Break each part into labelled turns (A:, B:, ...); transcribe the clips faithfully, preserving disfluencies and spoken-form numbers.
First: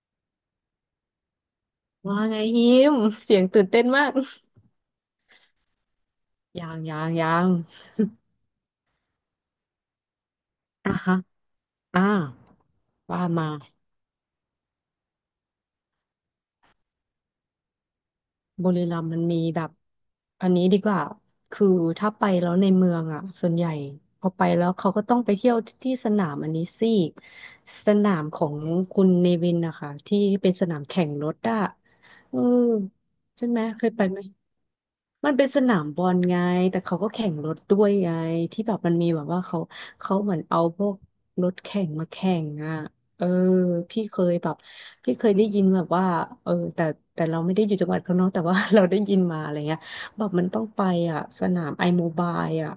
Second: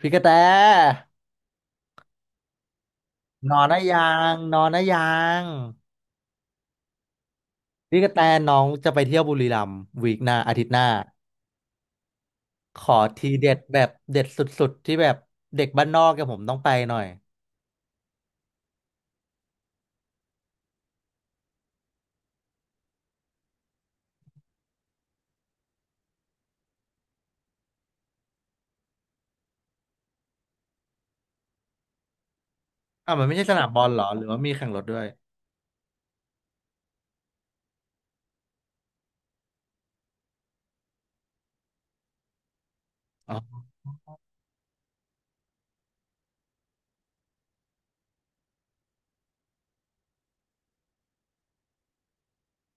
A: พี่กระแต
B: ว่าไงฮิมเสียง
A: นอ
B: ตื่
A: น
B: น
A: นะ
B: เต้นมา
A: ยั
B: ก
A: งนอนนะยัง
B: ยังยังยัง
A: พี่กระแตน้องจะไปเที่ยวบุรีรัมย์วีคหน้าอาทิตย์หน้า
B: อ่ะฮะอ่า
A: ขอ
B: ว่า
A: ที
B: มา
A: เด็ดแบบเด็ดสุดๆที่แบบเด็กบ้านนอกกับผมต้องไปหน่อย
B: บุรีรัมย์มันมีแบบอันนี้ดีกว่าคือถ้าไปแล้วในเมืองอ่ะส่วนใหญ่พอไปแล้วเขาก็ต้องไปเที่ยวที่สนามอันนี้สิสนามของคุณเนวินนะคะที่เป็นสนามแข่งรถอ่ะอืม
A: อ่ะมันไม่ใช่
B: ใช่
A: ส
B: ไหม
A: นามบอ
B: เค
A: ล
B: ย
A: เหร
B: ไป
A: อ
B: ไห
A: ห
B: ม
A: รือว่ามีแข่งรถด้วย
B: มันเป็นสนามบอลไงแต่เขาก็แข่งรถด้วยไงที่แบบมันมีแบบว่าเขา เขาเหมือนเอาพวกรถแข่งมาแข่งอ่ะเออ
A: อ๋อ
B: พี่เคยแบบพี่เคยได้ยินแบบว่าเออแต่แต่เราไม่ได้อยู่จังหวัดเขาเนาะแต่ว่า เราได้ยินมาอะไรเงี้ยแบบมันต้องไปอ่ะสนามไอโมบายอ่ะ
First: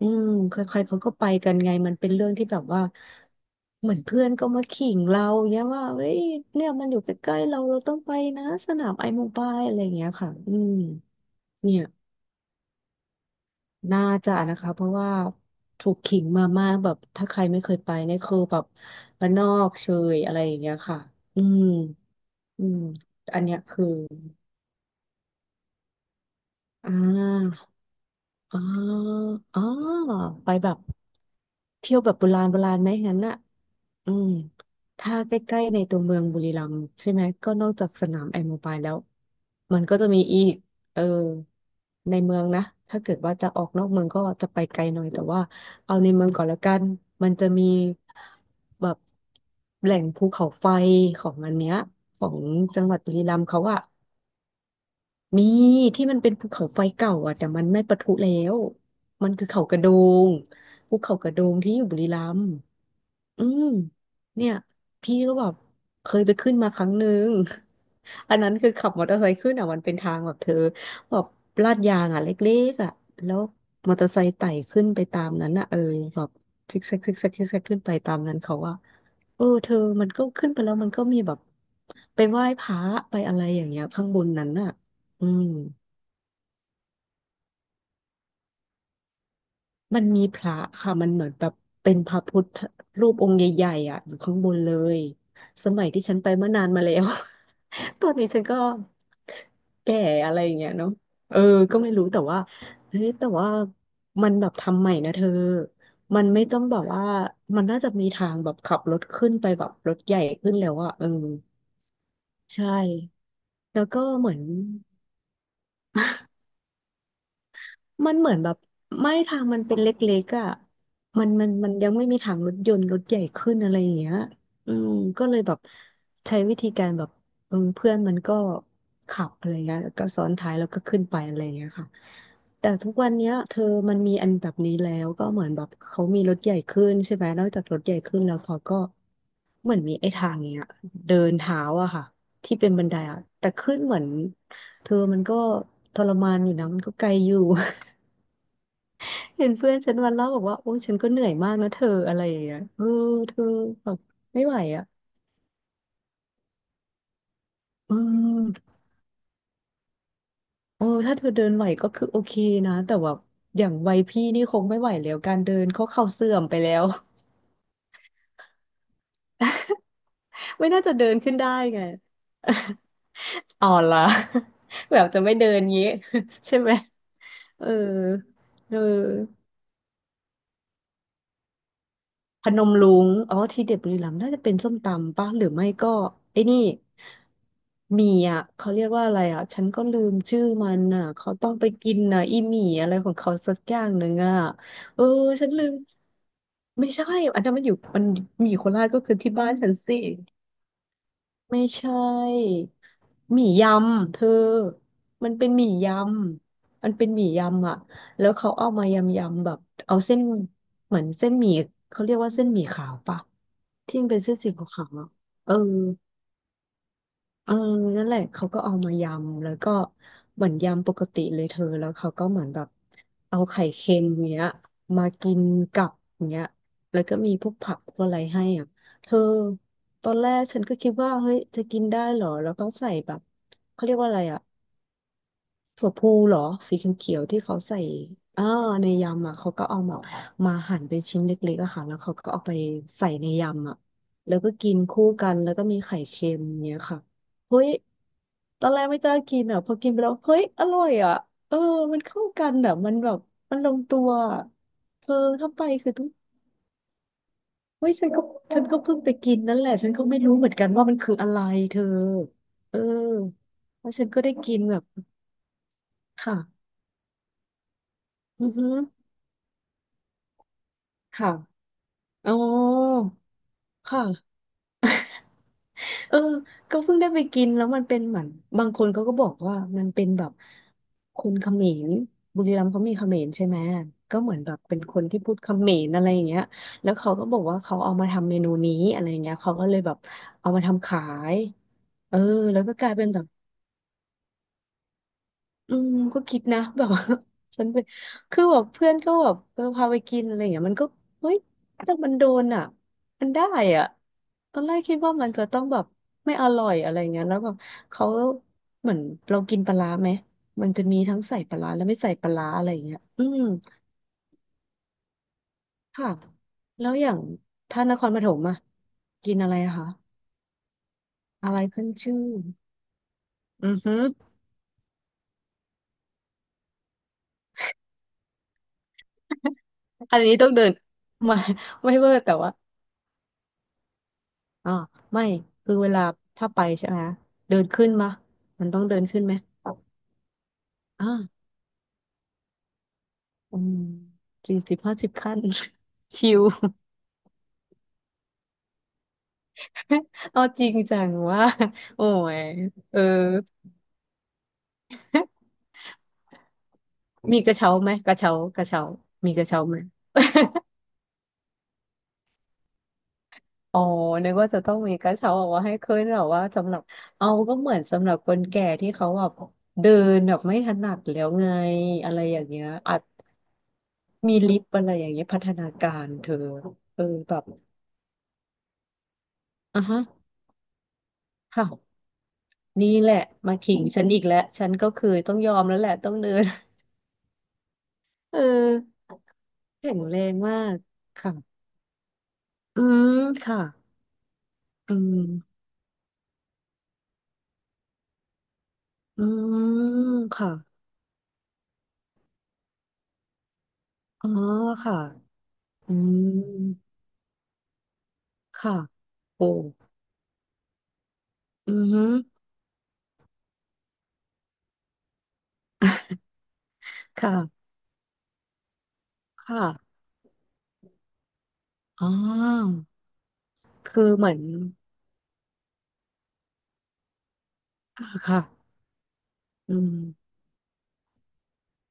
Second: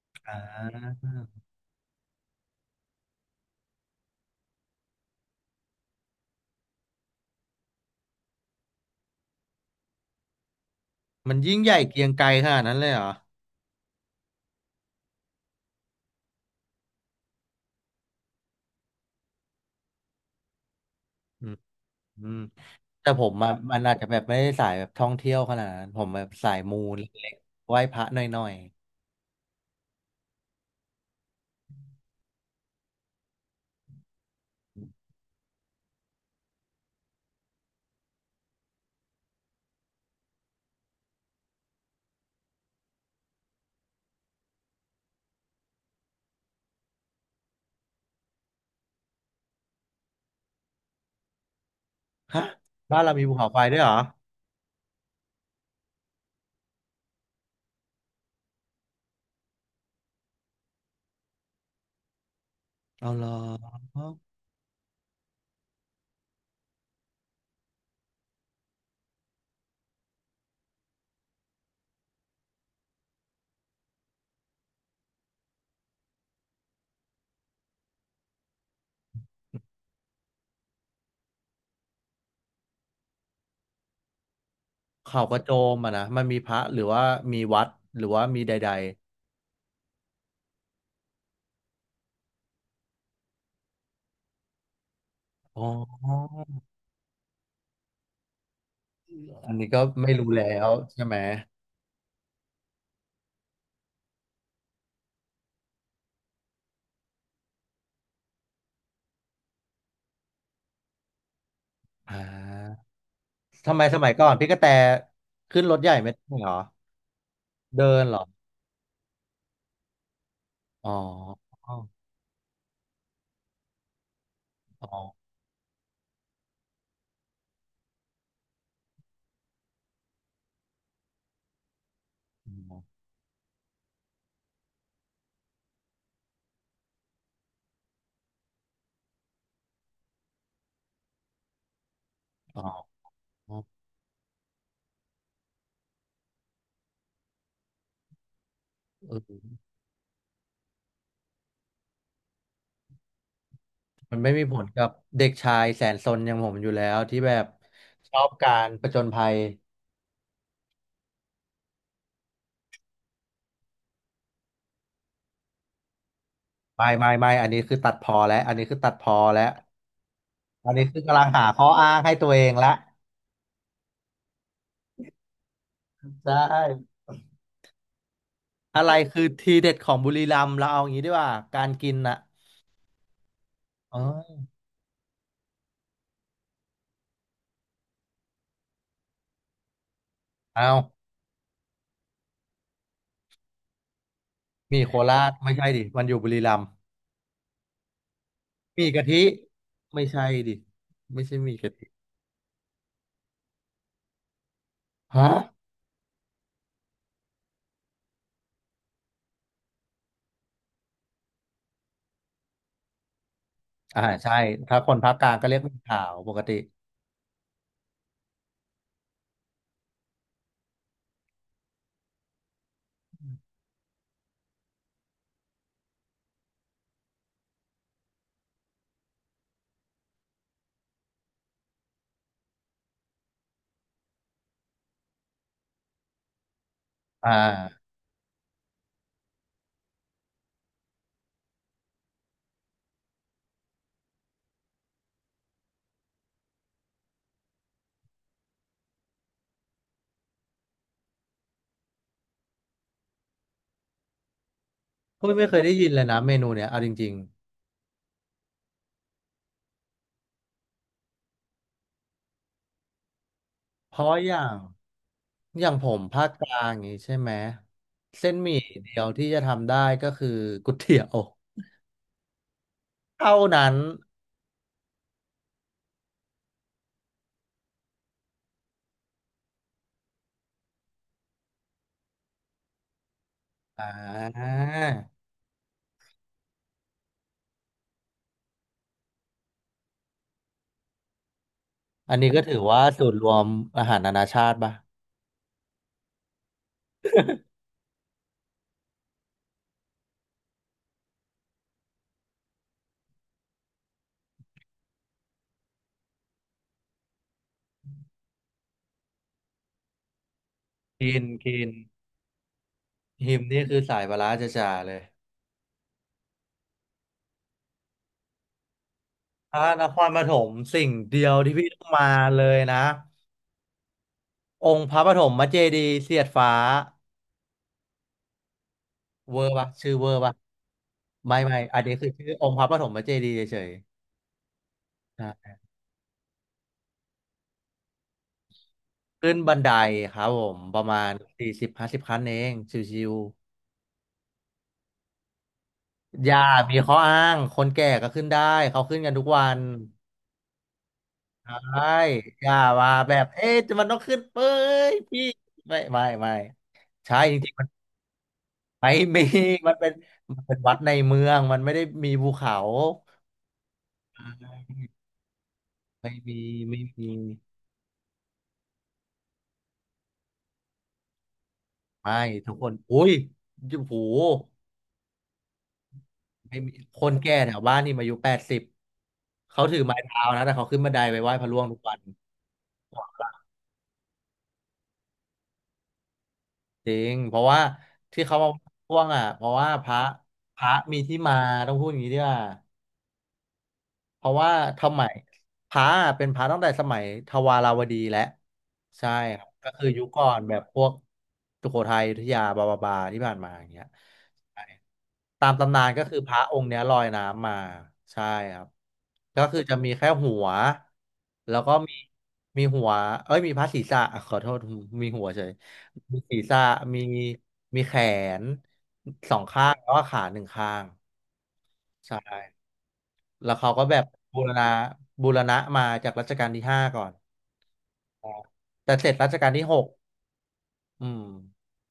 B: อืม
A: อ่
B: ใค
A: า
B: รๆเขาก็ไปกันไงมันเป็นเรื่องที่แบบว่าเหมือนเพื่อนก็มาขิงเราเนี้ยว่าเฮ้ยเนี่ยมันอยู่ใกล้ๆเราเราต้องไปนะสนามไอโมบายอะไรเงี้ยค่ะอืม
A: มันยิ่งให
B: เนี่
A: ญ่
B: ย
A: เกรียงไกรขนาดนั้นเลยเหรอ
B: น่าจะนะคะเพราะว่าถูกขิงมามากแบบถ้าใครไม่เคยไปเนี่ยคือแบบบ้านนอกเชยอะไรอย่างเงี้ยค่ะอื
A: อืม
B: ม
A: อืม
B: อืม
A: แต่ผม
B: อัน
A: อ่ะ
B: เนี้ย
A: มัน
B: คือ
A: อาจจะแบบไม่ได้สายแบบท่องเที่ยวขนาดนั้นผมแบบสายมู
B: อ่
A: เล็ก
B: า
A: ๆไหว้พระหน่อย
B: อ่าอ่าไปแบบเที่ยวแบบโบราณโบราณไหมงั้นน่ะ อืมถ้าใกล้ๆในตัวเมืองบุรีรัมย์ใช่ไหมก็นอกจากสนามแอรโมบายแล้วมันก็จะมีอีกเออในเมืองนะถ้าเกิดว่าจะออกนอกเมืองก็จะไปไกลหน่อยแต่ว่าเอาในเมืองก่อนแล้วกันมันจะมีแบบแหล่งภูเขาไฟของอันเนี้ยขอ
A: ๆ
B: ง
A: ฮะ
B: จังหวั
A: บ้า
B: ด
A: น
B: บุ
A: เรา
B: รี
A: มีภู
B: รัม
A: เขา
B: ย์
A: ไฟ
B: เขา
A: ด้ว
B: อะ
A: ยเหรอ
B: มีที่มันเป็นภูเขาไฟเก่าอะแต่มันไม่ปะทุแล้วมันคือเขากระโดงภูเขากระโดงที่อยู่บุรีรัมย์
A: เอาเหรอ
B: อืมเนี่ยพี่ก็แบบเคยไปขึ้นมาครั้งหนึ่ง อันนั้นคือขับมอเตอร์ไซค์ขึ้นอ่ะมันเป็นทางแบบเธอแบบลาดยางอ่ะเล็กๆอ่ะแล้วมอเตอร์ไซค์ไต่ขึ้นไปตามนั้นอ่ะเออแบบซิกแซกซิกแซกซิกแซกขึ้นไปตามนั้นเขาว่าเออเธอมันก็ขึ้นไปแล้วมันก็มีแบบไปไหว้พระไปอะไรอย่างเงี้ยข้างบนนั้นอ่ะ
A: เขา
B: อื
A: กระ
B: ม
A: โจมอะนะมันมีพระหรือว่ามีวัดหรือว่ามีใด
B: มันมีพระค่ะ มันเหมือนแบบเป็นพระพุทธรูปองค์ใหญ่ๆอ่ะอยู่ข้างบนเลย
A: ๆอ๋อ
B: สมัยที่ฉันไปเมื่อนานมาแล้ว ตอนนี้ฉันก็
A: อันนี้ก็
B: แก่
A: ไม่รู้
B: อะไรอ
A: แล้
B: ย่าง
A: ว
B: เงี้ยเนาะ
A: ใช่ไหม
B: เออก็ไม่รู้แต่ว่าเฮ้ยแต่ว่ามันแบบทำใหม่นะเธอ มันไม่ต้องแบบว่ามันน่าจะมีทางแบบขับรถขึ้นไปแบบรถใหญ่ขึ้นแล้วอ่ะเออ
A: อ่า
B: ใช่
A: ทำไม
B: แล้ว
A: ส
B: ก็
A: มัยก่อ
B: เห
A: น
B: มือน
A: พี่กระแตขึ้นรถใหญ่ไม่ได้เหรอเดิน
B: มั
A: เห
B: น
A: รอ
B: เหมือนแบบไม่ทางมันเป็นเล็กๆอ่ะ
A: อ๋อ
B: มันมันมั
A: อ๋อ
B: นยังไม่มีทางรถยนต์รถใหญ่ขึ้นอะไรอย่างเงี้ยอื
A: อ๋
B: ม
A: อ
B: ก็เลยแบบใช้วิธีการแบบเออเพื่อนมันก็ขับอะไรเงี้ยแล้วก็ซ้อนท้ายแล้วก็ขึ้นไปอะไรเงี้ยค่ะแต่ทุกวันเนี้ยเธอมันมีอันแบบนี้แล้วก็เหมือนแบบเขามีรถใหญ่ขึ้นใช่ไหมนอกจากรถใหญ่ขึ้นแล้วเขาก็เหมือนมีไอ้ทางเนี้ยเดินเท้าอะค่ะที่
A: อ๋
B: เป็นบันได
A: อ
B: อะแต่ขึ้นเหมือนเธอมันก็ทรมานอยู่นะมันก็ไกลอยู่
A: เ
B: เห็น
A: ออ
B: เพื่อนฉันวันเล่าบอกว่าโอ้ฉันก็เหนื่อยมากนะเธออะไรอย่างเงี้ยเออเธอแบบ
A: มันไม่
B: ไม่
A: มีผ
B: ไหว
A: ลกั
B: อ่ะ
A: บเด็กชายแสนซนอย่างผมอยู่แล้วที่แบบ
B: เอ
A: ชอบ
B: อ
A: การผจญภัย
B: โอ้ถ้าเธอเดินไหวก็คือโอเคนะแต่ว่าอย่างวัยพี่นี่คงไม่ไหวแล้วการเดินเขาเข่าเสื่อมไปแล้ว
A: ไม่ไม่ไม่อันนี้คือตัดพอแล้วอันนี้คือตัดพอแล้ว
B: ไม่
A: อัน
B: น่า
A: นี้
B: จะ
A: คือ
B: เดิน
A: กำลัง
B: ขึ้น
A: หา
B: ได้
A: ข้อ
B: ไง
A: อ้างให้ตัวเองละ
B: อ่อนละ แบบจะไม่เดินงี้
A: ใช
B: ใช่ไหม
A: ่
B: เออเอ
A: อะไรคือ
B: อ
A: ทีเด็ดของบุรีรัมย์เราเอาอย่างนี้ดีกว่าการกินน่ะ
B: พนมรุ้งอ๋อที่เด็ดบุ
A: เ
B: รีรัมย์น่าจะ
A: ออ
B: เป็นส้มตำป่ะหรือไม่ก็ไอ้นี่หมี่อ่ะเขาเรียกว่าอะไรอ่ะฉันก็ลืมชื่อ
A: เ
B: มันอ่ะ
A: อา
B: เขาต้องไปกินอ่ะอีหมี่อะไรของเขาสักอย่างหนึ่งอ่ะ
A: หมี่โค
B: เออ
A: ราช
B: ฉัน
A: ไม่
B: ลื
A: ใช่
B: ม
A: ดิมันอยู่บุรีรัมย์
B: ไม่ใช่อันนั้นมันอยู่มันหมี่โค
A: ห
B: ราช
A: มี่
B: ก็
A: กะ
B: คื
A: ทิ
B: อที่บ้านฉันสิ
A: ไม่ใช่ดิไม่ใช่หมี่
B: ไม่
A: กะทิ
B: ใช่หมี่ยำเธอ
A: ฮะ
B: มันเป็นหมี่ยำมันเป็นหมี่ยำอ่ะแล้วเขาเอามายำๆแบบเอาเส้นเหมือนเส้นหมี่เขาเรียกว่าเส้นหมี่ขาวปะ ที่
A: อ่า
B: มันเป็น
A: ใช่
B: เส้นสีข
A: ถ้า
B: า
A: ค
B: ว
A: น
B: ๆอะ
A: ภาคกลางก็
B: เออ
A: เรียกหมี่ขาวปกติ
B: เออนั่นแหละเขาก็เอามายำ แล้วก็เหมือนยำปกติเลยเธอ แล้วเขาก็เหมือนแบบเอาไข่เค็มเนี้ยมากินกับเนี้ยแล้วก็มีพวกผักพวกอะไรให้อ่ะเธอตอนแรกฉันก็คิดว่าเฮ้ยจะกินได้เหรอ แล้วก็ใส่แบบเขาเรียกว่าอะไรอ่ะ ถั่วพูเหรอสีเขียว
A: อ่
B: ๆที่เขาใส่
A: า
B: อ่าในยำอ่ะเขาก็เอามามาหั่นเป็นชิ้นเล็กๆอะค่ะแล้วเขาก็เอาไปใส่ในยำอ่ะแล้วก็กินคู่กันแล้วก็มีไข่เค็มเนี้ยค่ะเฮ้ยตอนแรกไม่กล้ากินอ่ะพอกินไปแล้วเฮ้ยอร่อยอ่ะเออมันเข้ากันอ่ะมันแบบมันลงตัวอะเธอ
A: ก็ไม่
B: ถ้า
A: เค
B: ไป
A: ยได้ยิ
B: คื
A: น
B: อ
A: เล
B: ต้อ
A: ย
B: ง
A: นะเมนูเนี้ยเอาจริง
B: เฮ้ยฉันก็ฉันก็เพิ่งไปกินนั่นแหละฉันก็ไม่รู้เหมือนกันว่ามันคืออะไรเธอเออแล้
A: ๆ
B: ว
A: เพ
B: ฉัน
A: ราะ
B: ก็
A: อ
B: ได้
A: ย่า
B: กิ
A: ง
B: นแบบ
A: อย่างผมภาคกลา
B: ค่ะ
A: งอย่างนี้ใช่ไหมเส้น
B: อื
A: ห
B: อ
A: มี่
B: ฮึ
A: เดียวที่จะทำได้ก็คือก๋วยเตี๋ยว
B: ค่ะ อ๋อ
A: เท่านั้น
B: ค่ะเออก็เพิ่งได้ไปกินแล้วมันเป็นเหมือนบางคนเขาก็บอกว่ามันเป็นแบบคนเขมรบุรีรัมย์เขามีเขมรใช่ไหม
A: อ่
B: ก็เหมือนแบบเป็นคนที่
A: า
B: พูดเขมรอะไรอย่างเงี้ยแล้วเขาก็บอกว่าเขาเอามาทำเมนูนี้อะไรอย่างเงี้ยเขาก็เลยแบบเอามาทำขายเอ
A: อัน
B: อ
A: นี้ก็ถื
B: แล้
A: อ
B: วก็
A: ว่า
B: กลายเป็
A: สู
B: น
A: ตร
B: แบ
A: ร
B: บ
A: วมอาหารนานาชาติป่ะ
B: อืมก็คิดนะ แบบว่า ฉันไปคือแบบเพื่อนก็แบบเออพาไปกินอะไรอย่างเงี้ยมันก็เฮ้ยแต่มันโดนอ่ะมันได้อ่ะตอนแรกคิดว่ามันจะต้องแบบไม่อร่อยอะไรเงี้ยแล้วแบบเขาเหมือนเรากินปลาร้าไหมมันจะมี
A: กิ
B: ทั้ง
A: น
B: ใส่ปลา
A: กิ
B: ร้า
A: น
B: และไม่ใส่ปลาร้าอะไรเงี้ยอื
A: หิม
B: ม
A: นี่คือสายปลาร้าจ๋าๆเลย
B: ค่ะแล้วอย่างท่านนครปฐมอ่ะกินอะไร
A: ถ้า
B: อะ
A: น
B: คะ
A: ครปฐมสิ่งเดียว
B: อะ
A: ที่
B: ไร
A: พี่ต้อ
B: ขึ้น
A: งมา
B: ชื่อ
A: เลยนะ
B: อือฮึอ
A: องค์พระปฐมเจดีย์เสียดฟ้าเวอร์ป่ะชื่อเวอ
B: อั
A: ร์
B: น
A: ป่ะ
B: นี้ต้องเดิน
A: ไม่
B: มา
A: ไม่อัน นี้
B: ไม่
A: คื
B: เว
A: อ
B: อร์
A: ชื่
B: แต่
A: ออ
B: ว่า
A: งค์พระปฐมเจดีย์เฉย
B: อ่า
A: ๆ
B: ไม่
A: นะ
B: คือเวลาถ้าไปใช่ไหมเดินขึ้นมามันต้องเดินขึ้น
A: ขึ้
B: ไหม
A: นบันไดครับผมประมาณ
B: อ่า
A: สี่สิบห้าสิบขั้นเองชิว
B: อืมสี่สิบห้าสิบขั้น
A: ๆอ
B: ชิ
A: ย่า
B: ว
A: มีข้ออ้างคนแก่ก็ขึ้นได้เขาขึ้นกันทุกวัน
B: เอาจริงจังว่า
A: ใช่
B: โอ้ย
A: อย่ามา
B: เออ
A: แบบเอ๊ะมันต้องขึ้นเป้ยพี่ ไม่ ไม่ไม่ใช่จ
B: มีก
A: ริง
B: ระ
A: ๆมัน
B: เช้าไหมกระเช้ากระเช้า
A: ไม่มี
B: มีกระเช้า
A: มั
B: ไห
A: น
B: ม
A: เป็นมันเป็นวัดในเมืองมันไม่ได้มีภูเขา
B: อ๋อนึกว่าจะต้องมีกระเช้าเอาไว่าให้ขึ้น
A: ไม่
B: หรอ
A: มี
B: ว่าสำหรั
A: ไม่
B: บ
A: มี
B: เอาก็เหมือนสำหรับคนแก่ที่เขาแบบเดินแบบไม่ถนัดแล้วไงอะ
A: ไม่
B: ไรอย่าง
A: ทุก
B: เงี้
A: ค
B: ย
A: น
B: อา
A: อุ้
B: จ
A: ยโอ้โห
B: มีลิฟต์อะไรอย่างเงี้ยพัฒนาการเธอ
A: ไม่มีค
B: เออ
A: น
B: แบ
A: แก่
B: บ
A: แถวบ้านนี่มาอายุแปดสิบเขาถือ
B: อ่ะ
A: ไม้
B: ฮะ
A: เท้านะแต่เขาขึ้นบันไดไปไหว้พระร่วงทุกวั
B: ค่ะ
A: น
B: นี่แหละมาขิงฉันอีกแล้วฉันก็คือต้องยอมแล้วแหละต้องเดิน
A: จริงเพราะว่าที่ เขา
B: เอ
A: มาพ่วง
B: อ
A: อ่ะเพราะว่าพ
B: แข็
A: ระ
B: งแรงมา
A: พระ
B: ก
A: มีที่มา
B: ค่ะ
A: ต้องพูดอย่างนี้ด้วย
B: อืมค่ะ
A: เพราะว่า
B: อื
A: ทำไม
B: ม
A: พระอะเป็นพระตั้งแต่สมัยทวาราวดีแล้วใช่
B: อื
A: ครับก็คือยุค
B: ม
A: ก่อน
B: ค่ะ
A: แบบพวกสุโขทัยอยุธยาบาบาบาที่ผ่านมาอย่างเงี้ย
B: อ๋อ
A: ใช่
B: ค่ะ
A: ตามตำนาน
B: อื
A: ก็คือ
B: ม
A: พระองค์เนี้ยลอยน้ำมาใช่ครับ
B: ค่ะ
A: ก็
B: โอ้
A: คือจะมีแค่หัวแล้ว
B: อื
A: ก็มี
B: ม
A: มีหัวเอ้ยมีพระศีรษะขอโทษมีหัวเฉยมีศีรษะมี
B: ค่ะ
A: มีแขนสอง
B: ค
A: ข้างแล้ว
B: ่ะ
A: ก็ขาหนึ่งข้าง
B: อ๋
A: ใช่
B: อ
A: แล้วเขาก็แบบ
B: คือเหมือ
A: บู
B: น
A: รณะบูรณะมาจากรัชกาลที่ห้าก่อน
B: อ่าค่ะ
A: แต่เสร็จรัชกาลที่
B: อื
A: หก
B: ม
A: อืม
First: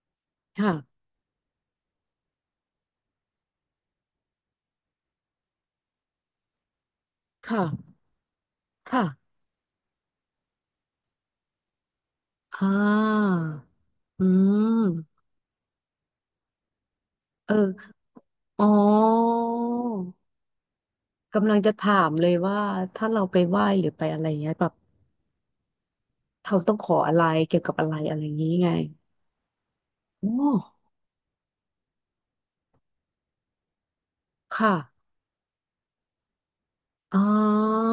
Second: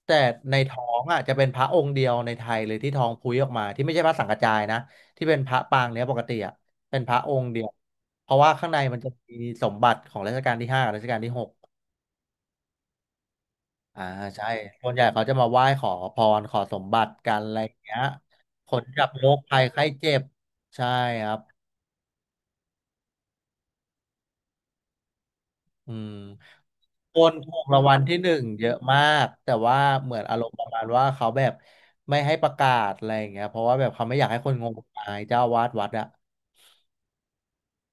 A: แต่ในท้อง
B: ค่ะ
A: อ่ะจะเป็นพระองค์เดียวในไทยเลยที่ท้องพุ้ยออกมาที่ไม่ใช่พระสังกระจายนะที่เป็นพระปางเนี้ยปกติอ่ะเป็นพระองค์เดียว
B: ค่ะ
A: เพราะว่าข้างในมันจะมี
B: ค่ะ
A: สมบัติของรัชกาลที่ห้ากับรัชกาลที่หก
B: อ่า
A: อ่า
B: อื
A: ใช่ส่วนใหญ่เขา
B: ม
A: จะมาไหว้ขอพรขอสมบัติกันอะ
B: เอ
A: ไรอ
B: อ
A: ย่างเงี้ย
B: อ๋
A: ผลจากโร
B: อ
A: คภัยไข้เจ็บใช่ครับ
B: กำลังจะถามเลยว่าถ้าเราไปไหว้หรือไปอะไรเงี้ยแบบ
A: อืม
B: เราต้องขอ
A: ค
B: อะไร
A: นถู
B: เกี่ย
A: ก
B: วกับ
A: ราง
B: อะ
A: วั
B: ไร
A: ลที่
B: อะไร
A: ห
B: อย่า
A: นึ่
B: ง
A: ง
B: งี้
A: เย
B: ไง
A: อะมากแต่ว่าเหมือน
B: โอ
A: อารมณ์ประมาณ
B: ้
A: ว่าเขาแบบไม่ให้ประกาศอะไรอย่างเงี้ยเพราะว่าแบบเขาไม่อยากให้คนง
B: ค่ะ
A: มงายเจ้าอาวาสวัดอะ
B: อ่า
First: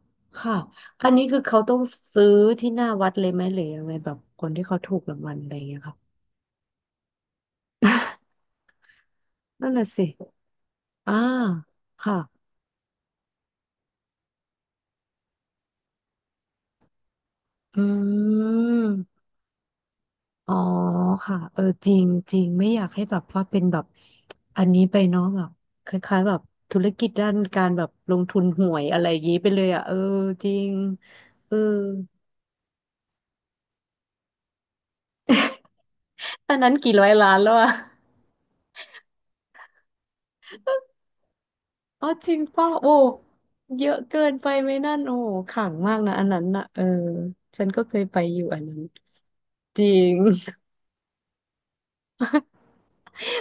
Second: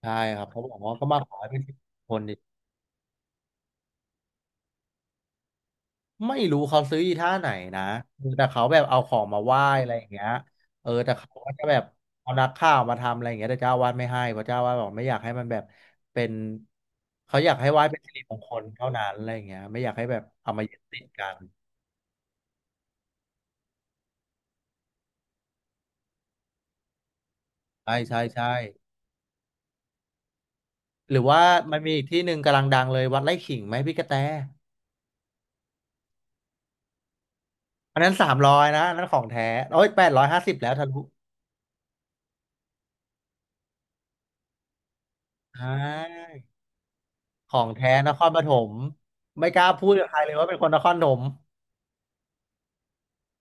A: ใช่ครับ
B: ค่ะ
A: เขาบอกว่าก็
B: อัน
A: มา
B: นี้
A: ขอ
B: คือ
A: ให้เป็
B: เขา
A: นสิ
B: ต้
A: บ
B: อง
A: คน
B: ซื้
A: ดิ
B: อที่หน้าวัดเลยไหมหรือยังไงแบบคนที่เขาถูกรางวัลอะไรอย่างเงี้ยค่ะ
A: ไม่รู้เขาซื้ออีท่าไหนนะแต่เขาแบบเอาของมาไหว้
B: นั่น
A: อะ
B: น่ะ
A: ไรอ
B: สิ
A: ย่างเงี้ยเออแต่
B: อ่า
A: เขาก็จะแบบ
B: ค่ะ
A: เอานักข่าวมาทำอะไรอย่างเงี้ยแต่เจ้าอาวาสไม่ให้เพราะเจ้าอาวาสบอกไม่อยากให้มันแบบเป็นเขาอยากให้ไห
B: อ
A: ว้เป็นสิริ
B: ื
A: มงคลเท่า
B: ม
A: นั้นอะไรอย่างเงี้ยไม่อยากให้แบบเอา
B: อ๋อ
A: มายึดติดกั
B: ค่ะ
A: น
B: เออจริงจริงไม่อยากให้แบบว่าเป็นแบบอันนี้ไปเนาะแบบคล้ายๆแบบธุรกิจด้านการแบบ
A: ใช่
B: ล
A: ใช่
B: งทุน
A: ใช่
B: หวยอะไรอย่างนี้ไปเลยอ่ะเออจริง
A: หรือว่า
B: เออ
A: มันมีอีกที่หนึ่งกำลังดังเลยวัดไร่ขิงไหมพี่กระแต
B: ตอนนั้นกี่ร้อยล้านแล้วอะ
A: อันนั้นสามร้อยนะอันนั้นของแท้โอ้ยแปดร้อยห้าสิบแล้วทะลุ
B: อ๋อจริงป่ะโอ้เยอะเกินไปไหมนั่นโอ้ข
A: ใช
B: ลังมากนะอัน
A: ่
B: นั้นน่ะเออ
A: ขอ
B: ฉั
A: ง
B: นก็
A: แท้
B: เคย
A: น
B: ไป
A: คร
B: อ
A: ป
B: ยู่
A: ฐ
B: อัน
A: ม
B: นั้น
A: ไม่กล้า
B: จ
A: พู
B: ริ
A: ดกับใค
B: ง
A: รเลยว่าเป็นคนนครปฐม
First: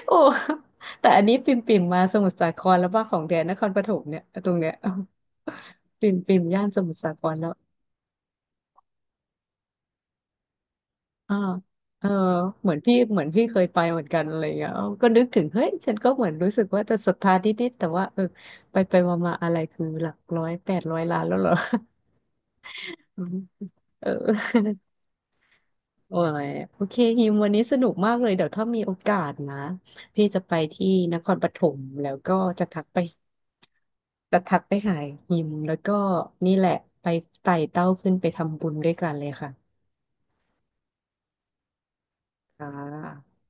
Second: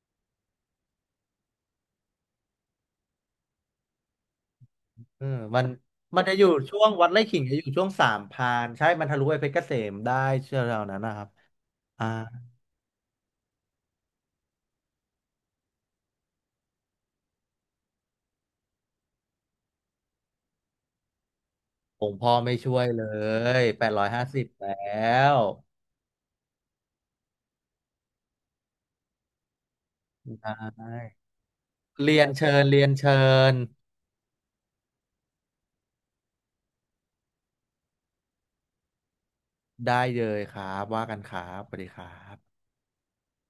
B: โอ้ แต่อันนี้ปิ่มปิ่มมาสมุทรสาครแล้วว่าของแดนนครปฐมเนี่ยตรงเนี้ย
A: เออมัน
B: ปิ่ม
A: มันจะ
B: ปิ่
A: อ
B: ม
A: ยู่
B: ย่าน
A: ช่
B: ส
A: วง
B: มุทร
A: วัด
B: สา
A: ไร่
B: คร
A: ขิง
B: แล้ว
A: จะอยู่ช่วงสามพรานใช่มันทะลุไปเพชรเกษมได้เชื่อเรานั้นนะครับ
B: อ่าเอ
A: อ่า
B: อเหมือนพี่เหมือนพี่เคยไปเหมือนกันอะไรอย่างเงี้ยเออก็นึกถึงเฮ้ยฉันก็เหมือนรู้สึกว่าจะศรัทธานิดๆแต่ว่าเออไปไปมามาอะไรคือหลักร้อยแปดร้อยล้านแล้วเหรอ
A: ผมพ่อไม่ช่วยเล
B: อืม
A: ยแปด ร้
B: เอ
A: อย
B: อ
A: ห้าสิบแล้ว
B: โอ้ยโอเคฮิมวันนี้สนุกมากเลยเดี๋ยวถ้ามีโอกาสนะพี่จะไป
A: ใช่
B: ที่นครปฐมแล้ว
A: เรียน
B: ก็
A: เชิญ
B: จะทั
A: เรีย
B: ก
A: น
B: ไป
A: เชิญ
B: แต่ทักไปหาหิมแล้วก็นี่แหละไปไต่เต้าขึ้นไปทำบุญด้วยกันเลยค่ะ
A: ได้เลยครับว่ากันครับสวัสดีครับ
B: ค่ะ